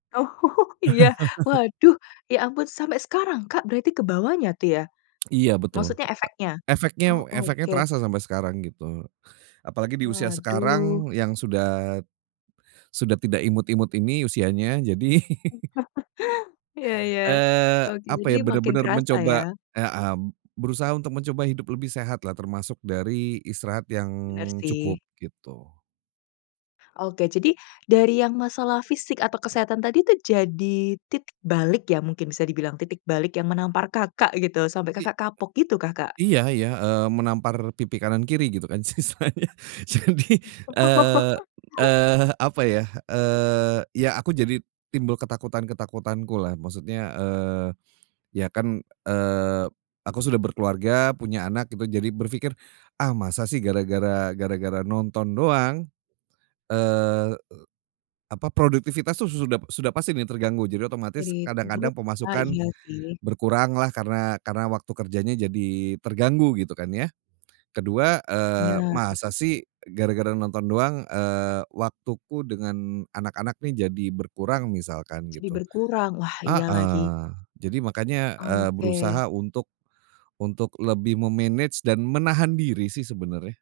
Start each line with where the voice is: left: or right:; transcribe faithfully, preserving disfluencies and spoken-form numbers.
left: Oh. Iya. Waduh. Ya ampun. Sampai sekarang, Kak berarti kebawanya tuh ya,
right: Iya, betul.
left: maksudnya efeknya?
right: E efeknya
left: Oh,
right: efeknya
left: oke.
right: terasa sampai sekarang, gitu. Apalagi di usia
left: Waduh.
right: sekarang yang sudah sudah tidak imut-imut ini usianya. Jadi
left: Iya iya.
right: eee,
left: Oke.
right: apa
left: Jadi
right: ya,
left: makin
right: benar-benar
left: kerasa,
right: mencoba
left: ya.
right: kayak, mmm, berusaha untuk mencoba hidup lebih sehatlah. Termasuk dari istirahat yang
left: Bener
right: cukup,
left: sih.
right: gitu.
left: Oke. Jadi, dari yang masalah fisik, atau kesehatan tadi tuh jadi titik balik ya mungkin bisa dibilang? Titik balik yang menampar Kakak gitu, sampai
right: I
left: Kakak kapok. Gitu kah, Kak?
right: iya iya, eee, menampar pipi kanan kiri, gitu kan istilahnya. Jadi, eee eee, apa ya, eee, ya aku jadi timbul ketakutan-ketakutanku lah. Maksudnya, eee, ya kan, eee, aku sudah berkeluarga, punya anak, gitu jadi berpikir, "Ah masa sih gara-gara gara-gara nonton doang?" Eee, apa, produktivitas tuh su sudah sudah pasti nih terganggu. Jadi otomatis,
left: [unintelligible]
right: kadang-kadang
left: Ah,
right: pemasukan
left: iya sih.
right: berkuranglah. Karena karena waktu kerjanya jadi terganggu, gitu kan ya. Kedua, eee,
left: Bener.
right: masa sih gara-gara nonton doang, eee, waktuku dengan anak-anak nih jadi berkurang misalkan,
left: Jadi
right: gitu.
left: berkurang. Wah, iya lagi.
right: Heeh. Jadi makanya, eee,
left: Oke.
right: berusaha untuk untuk lebih me-manage dan menahan diri sih, sebenarnya.